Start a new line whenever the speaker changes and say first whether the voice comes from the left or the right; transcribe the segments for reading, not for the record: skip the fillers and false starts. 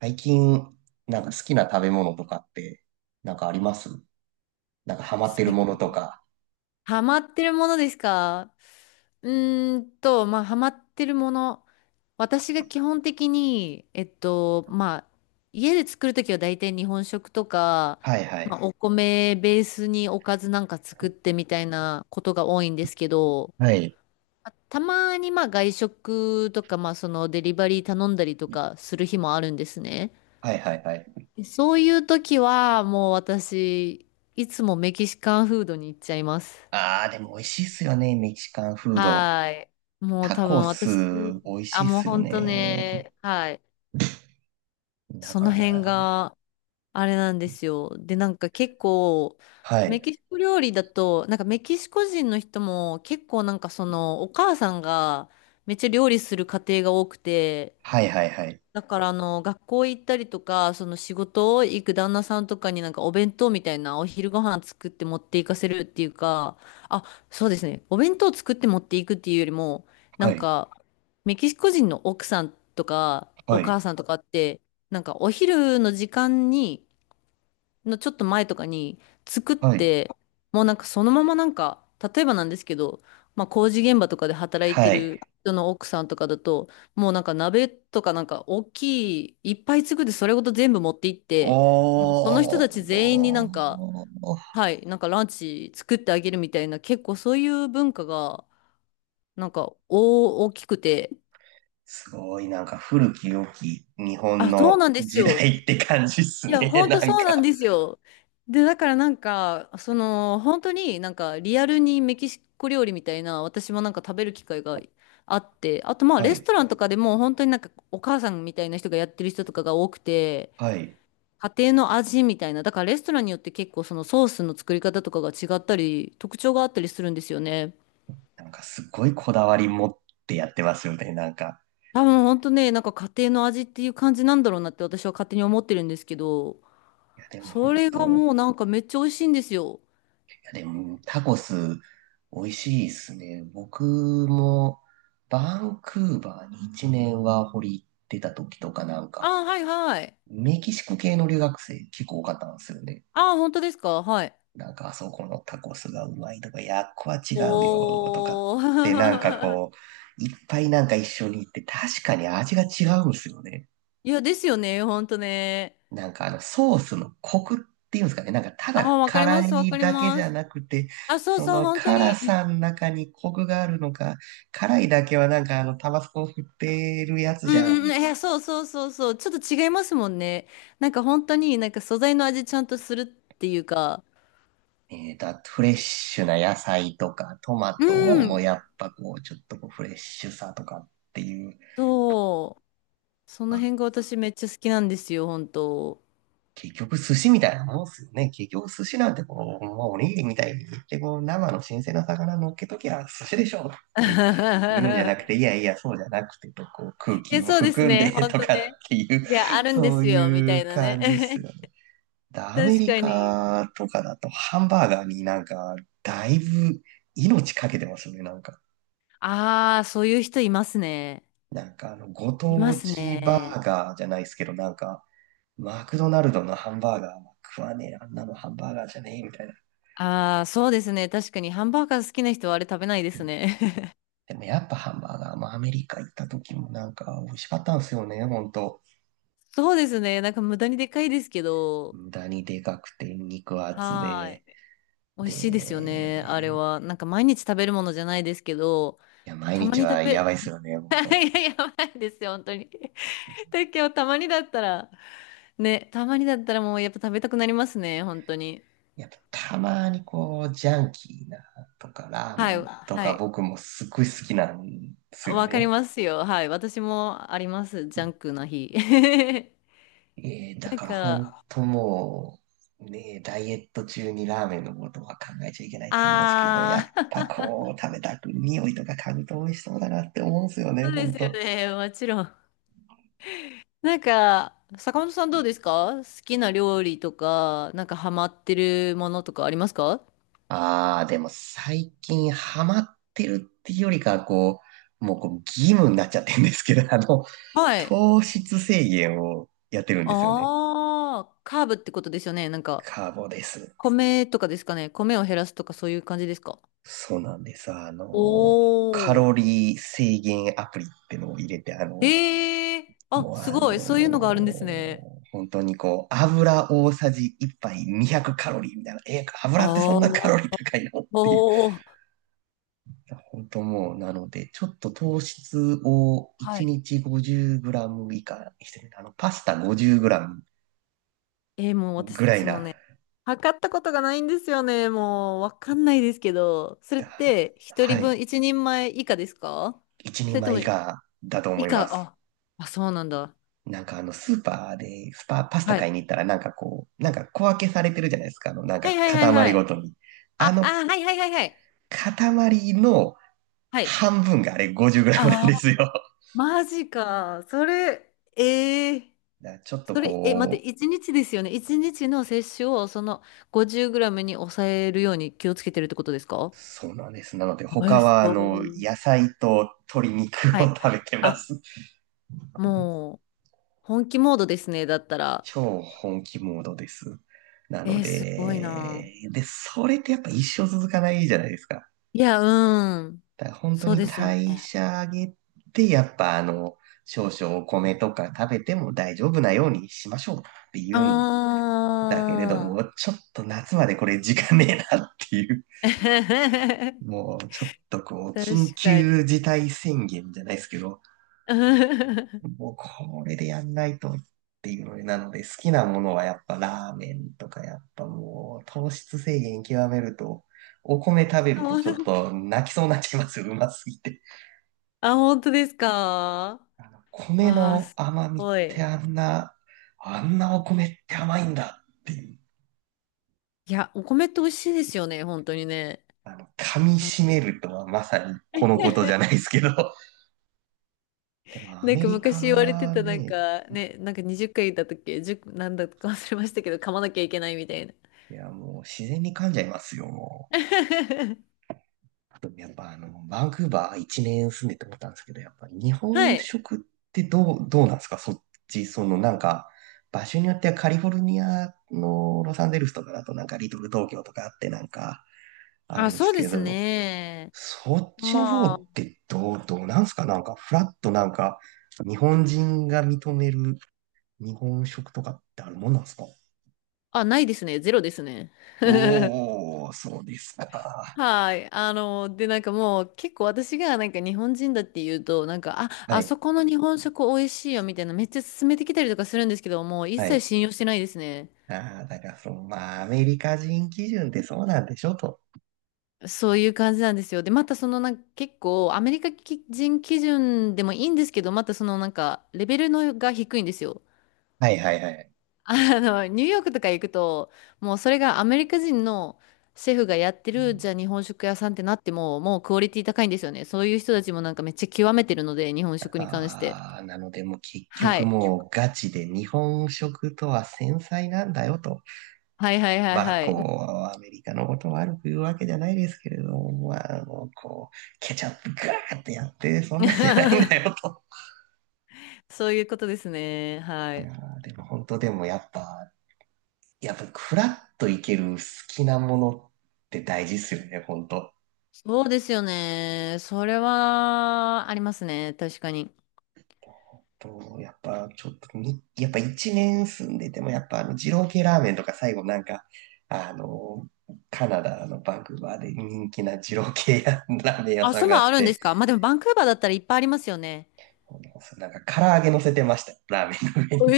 right: 最近、なんか好きな食べ物とかって、なんかありますなんかハマってるものとか。
left: ハマってるものですか？まあ、ハマってるもの。私が基本的に、まあ、家で作るときは大体日本食とか、
right: はいは
left: まあ、
right: い。
left: お米ベースにおかずなんか作ってみたいなことが多いんですけど、
right: はい。
left: まあたまにまあ外食とか、まあそのデリバリー頼んだりとかする日もあるんですね。
right: はいはいはい。
left: で、そういう時はもう私、いつもメキシカンフードに行っちゃいます。
right: ああ、でも美味しいっすよね、メキシカンフード。
left: はい。もう
right: タ
left: 多
right: コ
left: 分
right: ス、
left: 私、
right: 美味し
left: あ、
right: いっ
left: もう
right: すよ
left: 本当
right: ね。
left: ね、はい。
right: だ
left: そ
right: か
left: の
right: ら、
left: 辺があれなんですよ。で、なんか結構、
right: は
left: メ
right: い。
left: キシコ料理だと、なんかメキシコ人の人も結構なんかそのお母さんがめっちゃ料理する家庭が多くて、
right: はいはいはい。
left: だからあの学校行ったりとかその仕事を行く旦那さんとかになんかお弁当みたいなお昼ご飯作って持っていかせるっていうか、あ、そうですね、お弁当作って持っていくっていうよりもな
right: は
left: ん
right: い。
left: か、メキシコ人の奥さんとか
right: は
left: お母
right: い。
left: さんとかってなんかお昼の時間にのちょっと前とかに作っ
right: はい。
left: て、もうなんかそのままなんか、例えばなんですけど、まあ工事現場とかで働いて
right: はい。
left: る人の奥さんとかだと、もうなんか鍋とかなんか大きい、いっぱい作ってそれごと全部持って行って、もうその人
right: お
left: たち全員になんか、
right: ー。
left: はい、なんかランチ作ってあげるみたいな、結構そういう文化が、なんか大きくて、
right: すごい、なんか古き良き日本
left: あ、そう
right: の
left: なんです
right: 時
left: よ。
right: 代って感じっす
left: いや、
right: ね、
left: 本当
right: なん
left: そうなん
right: か。
left: ですよ。で、だからなんか、その、本当になんかリアルにメキシコ料理みたいな、私もなんか食べる機会があって、あとまあ
right: は
left: レス
right: い。
left: トランとかでも本当になんかお母さんみたいな人がやってる人とかが多くて、
right: はい。
left: 家庭の味みたいな、だからレストランによって結構そのソースの作り方とかが違ったり、特徴があったりするんですよね。
right: なんかすごいこだわり持ってやってますよね、なんか。
left: 多分本当ね、なんか家庭の味っていう感じなんだろうなって私は勝手に思ってるんですけど、
right: いや、でも
left: そ
right: 本
left: れが
right: 当、
left: もうなんかめっちゃ美味しいんですよ。
right: いや、でもタコス美味しいですね。僕もバンクーバーに1年ワーホリ行ってた時とかなん
left: あ
right: か、
left: あ、はいはい。
right: メキシコ系の留学生結構多かったんですよね。
left: ああ、本当ですか？はい。
right: なんかあそこのタコスがうまいとか、いや、っこは違うよとかっ
left: お
right: てなんか
left: ー。
right: こう、いっぱいなんか一緒に行って確かに味が違うんですよね。
left: いや、ですよね。本当ね。
right: なんかあのソースのコクっていうんですかね。なんかた
left: ああ、
right: だ
left: わかり
right: 辛
left: ます。わ
right: い
left: かり
right: だけじ
left: ま
right: ゃ
left: す。
right: なくて、
left: あ、そう
right: そ
left: そう、
right: の
left: 本当
right: 辛
left: に。
right: さの中にコクがあるのか、辛いだけはなんかあのタバスコを振ってるやつ
left: うん
right: じゃ
left: うん
right: ん。
left: うん。いや、そうそうそうそう。ちょっと違いますもんね。なんか本当になんか素材の味ちゃんとするっていうか。
right: あとフレッシュな野菜とかトマ
left: う
right: トも
left: ん。
right: やっぱこうちょっとこうフレッシュさとかっていう、
left: そう。そ
right: ま
left: の
right: あ
left: 辺が私めっちゃ好きなんですよ、本当。
right: 結局寿司みたいなもんっすよね。結局寿司なんてこう、まあ、おにぎりみたいにでこう、生の新鮮な魚乗っけときゃ寿司でしょって言うんじゃなく て、いやいや、そうじゃなくてと、こう空気
left: え、
right: を
left: そうです
right: 含ん
left: ね。
right: で
left: 本
right: と
left: 当
right: かっ
left: ね。
right: ていう、
left: いや、あるんで
right: そう
left: すよ、み
right: い
left: たい
right: う
left: なね。
right: 感じっすよ ね。でアメ
left: 確
right: リ
left: かに。
right: カとかだとハンバーガーになんか、だいぶ命かけてますよね、なんか。
left: ああ、そういう人いますね。
right: なんかあの、ご
left: いま
right: 当
left: す
right: 地バ
left: ね。
right: ーガーじゃないですけど、なんか、マクドナルドのハンバーガーは食わねえ、あんなのハンバーガーじゃねえみたいな。
left: ああ、そうですね。確かにハンバーガー好きな人はあれ食べないで
right: う
left: す
right: ん。
left: ね。
right: でもやっぱハンバーガーもアメリカ行った時もなんか美味しかったんですよね、ほんと。
left: そうですね。なんか無駄にでかいですけど、
right: 無駄にでかくて肉厚
left: は
right: で。
left: ーい。美味しいですよね。あれ
right: で、
left: は。なんか毎日食べるものじゃないですけど、
right: いや、毎
left: たま
right: 日
left: に食
right: はや
left: べ、
right: ばいっすよね、ほんと。
left: いや、やばいですよ、本当に。だけど、たまにだったら、ね、たまにだったらもうやっぱ食べたくなりますね、本当に。
right: やっぱたまにこう、ジャンキーなとかラー
left: は
right: メ
left: い、
right: ンと
left: は
right: か
left: い。
right: 僕もすっごい好きなんですよ
left: わかり
right: ね。
left: ますよ。はい。私もあります。ジャンクな日。
right: だ
left: なん
right: から本
left: か、
right: 当もう、ね、ダイエット中にラーメンのことは考えちゃいけないと思うんですけど、やっ
left: あ
right: ぱ
left: あ、
right: こう、食べたく、匂いとか嗅ぐと美味しそうだなって思うんですよ
left: そ
right: ね、
left: うで
right: 本
left: すよ
right: 当。
left: ね。もちろん。なんか、坂本さん、どうですか？好きな料理とか、なんかハマってるものとかありますか？
right: ああ、でも最近ハマってるっていうよりかは、こう、もうこう義務になっちゃってるんですけど、
left: はい。
right: 糖質制限をやってるんですよね。
left: ああ、カーブってことですよね。なんか、
right: カーボです。
left: 米とかですかね？米を減らすとかそういう感じですか？
right: そうなんです。カ
left: おー。
right: ロリー制限アプリってのを入れて、
left: ええー、あ、
right: もう
left: すごい。そういうのがあるんですね。
right: 本当にこう、油大さじ1杯200カロリーみたいな、え、油ってそ
left: あ
right: んなカロ
left: あ、
right: リー高いのって
left: おー。
right: 本当もう、なので、ちょっと糖質を
left: は
right: 1
left: い。
right: 日5 0ム以下にしてる。パスタ5 0ム
left: もう
right: ぐ
left: 私、
right: らい
left: その
right: な、
left: ね、測ったことがないんですよね。もう、わかんないですけど、それっ
right: だ
left: て、一
right: は
left: 人
right: い、
left: 分、一人前以下ですか？
right: 1人
left: それと
right: 枚
left: も、
right: 以下だと思
left: 以
right: いま
left: 下、
right: す。
left: あ、あ、そうなんだ。
right: なんかスーパーで、パスタ
left: はい。
right: 買いに行ったら、なんかこう、なんか小分けされてるじゃないですか。なん
left: は
right: か
left: いはいはいは
right: 塊ご
left: い。
right: とに。あ
left: あ、
right: の、
left: あ、はいはいはいはい。
right: 塊の
left: はい。
right: 半分があれ5 0ムなん
left: あ
right: で
left: あ、
right: すよ。だ
left: マジか。それ、
right: からちょっと
left: それ、え、待っ
right: こ
left: て、一日ですよね。一日の摂取を、その、50グラムに抑えるように気をつけてるってことですか？
right: そうなんです。なので、
left: え
right: 他
left: ー、す
right: は、
left: ご
right: 野
left: い。
right: 菜と鶏肉
left: は
right: を
left: い。
right: 食べてま
left: あ、
right: す。
left: もう、本気モードですね。だったら。
right: 超本気モードです。なの
left: えー、すごいな。
right: で、で、それってやっぱ一生続かないじゃないですか。
left: いや、うん。
right: だから本当
left: そう
right: に
left: ですよね。
right: 代謝上げて、やっぱ少々お米とか食べても大丈夫なようにしましょうって言
left: あ
right: うんだけれども、
left: ー。
right: ちょっと夏までこれ時間ねえなっていう、もうちょっとこう、緊
left: 確か
right: 急
left: に。
right: 事態宣言じゃないですけど、もうこれでやんないとっていうのでなので、好きなものはやっぱラーメンとか、やっぱもう糖質制限極めると、お米食べる
left: そ
right: と
left: う
right: ち
left: な、
right: ょっと泣きそうになっちゃいますよ、うますぎて。
left: あ、本当ですか？
right: 米
left: わあ、
right: の
left: す
right: 甘みっ
left: ご
right: て
left: い。
right: あんな、あんなお米って甘いんだっていう、
left: いや、お米って美味しいですよね、本当にね。
right: 噛み
left: あ
right: 締
left: の、
right: めるとはまさにこのことじゃないで すけど。でもア
left: なん
right: メ
left: か
right: リ
left: 昔言われて
right: カ
left: た、なん
right: ね、
left: かね、なんか20回言った時け、10、なんだか忘れましたけど、噛まなきゃいけないみたいな。
right: いやもう自然に噛んじゃいますよ、もう。あと、やっぱバンクーバー一年住んでて思ったんですけど、やっぱ日
left: は
right: 本
left: い。
right: 食ってどうなんですか？そっち、そのなんか、場所によってはカリフォルニアのロサンゼルスとかだとなんかリトル東京とかあってなんかある
left: あ、
right: んです
left: そうで
right: け
left: す
right: ど、
left: ね。
right: そっちの方
left: ま
right: ってどうなんですか？なんかフラッとなんか日本人が認める日本食とかってあるもんなんですか？
left: あ、あ、ないですね。ゼロですね。
right: おー、そうですか。
left: はい。あの、で、なんかもう結構私がなんか日本人だって言うと、なんか、あ、
right: は
left: あそ
right: い、
left: この日本食美味しいよみたいなめっちゃ勧めてきたりとかするんですけど、もう一
right: は
left: 切
right: い。
left: 信用してないですね。
right: ああ、だからその、まあ、アメリカ人基準ってそうなんでしょと。
left: そういう感じなんですよ。で、またそのなんか結構アメリカ人基準でもいいんですけど、またそのなんかレベルのが低いんですよ。
right: はいはいはい。
left: あの、ニューヨークとか行くと、もうそれがアメリカ人のシェフがやってる、じゃあ日本食屋さんってなっても、もうクオリティ高いんですよね。そういう人たちもなんかめっちゃ極めてるので、日本食に関して。
right: ああ、なのでもう結
left: は
right: 局
left: い。
right: もうガチで日本食とは繊細なんだよと。
left: はいはいはい
right: まあ
left: は
right: こ
left: い。
right: う、アメリカのことを悪く言うわけじゃないですけれども、まあもうこう、ケチャップガーってやって、そんなんじゃないんだ よと。
left: そういうことですね。は
right: あ
left: い。
right: ーでも本当でもやっぱ、やっぱフラッといける好きなものって大事ですよね、本当。
left: そうですよね。それはありますね。確かに。
right: と、やっぱちょっとに、やっぱ一年住んでても、やっぱ二郎系ラーメンとか最後なんか、あの、カナダのバンクーバーで人気な二郎系やラーメン屋
left: あ、
right: さん
left: そん
right: があ
left: な
right: っ
left: んあるんで
right: て、
left: すか？まあでもバンクーバーだったらいっぱいありますよね。
right: なんか唐揚げ乗せてました、ラーメンの上に。
left: え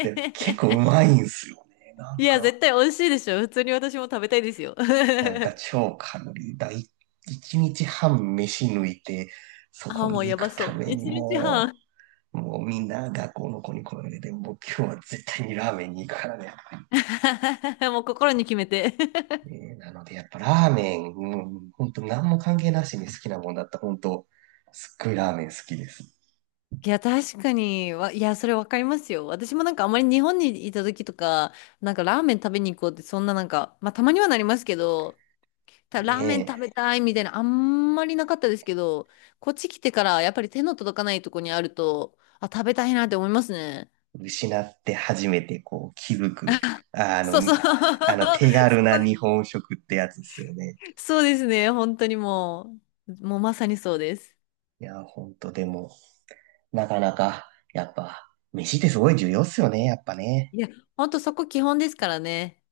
right: で、結構う
left: え。
right: まいんすよね。な
left: い
right: ん
left: や、
right: か、
left: 絶対美味しいでしょ。普通に私も食べたいですよ。
right: なんか 超カロリーだ。一日半飯抜いて、そ
left: あ、
right: こ
left: もう
right: に行
left: やば
right: く
left: そ
right: た
left: う。
right: めに
left: 一日
right: も
left: 半。
right: う、もうみんな学校の子に声を上げて、もう今日は絶対にラーメンに行くからね。
left: もう心に決めて。
right: ねなので、やっぱラーメン、うん、本当何も関係なしに好きなもんだった。本当すっごいラーメン好きです。
left: いや、確かに、わ、いや、それわかりますよ。私もなんかあまり日本にいた時とか、なんかラーメン食べに行こうって、そんななんか、まあたまにはなりますけど、たラー
right: ね
left: メン食べたいみたいな、あんまりなかったですけど、こっち来てからやっぱり手の届かないとこにあると、あ、食べたいなって思いますね。
right: え、失って初めてこう気づく、あの、
left: そうそう。そ
right: あの手軽
left: こ
right: な
left: ね。
right: 日本食ってやつですよね。
left: そうですね。本当にもう、もうまさにそうです。
right: いや、本当でも、なかなか、やっぱ、飯ってすごい重要っすよね、やっぱね。
left: いや、本当そこ基本ですからね。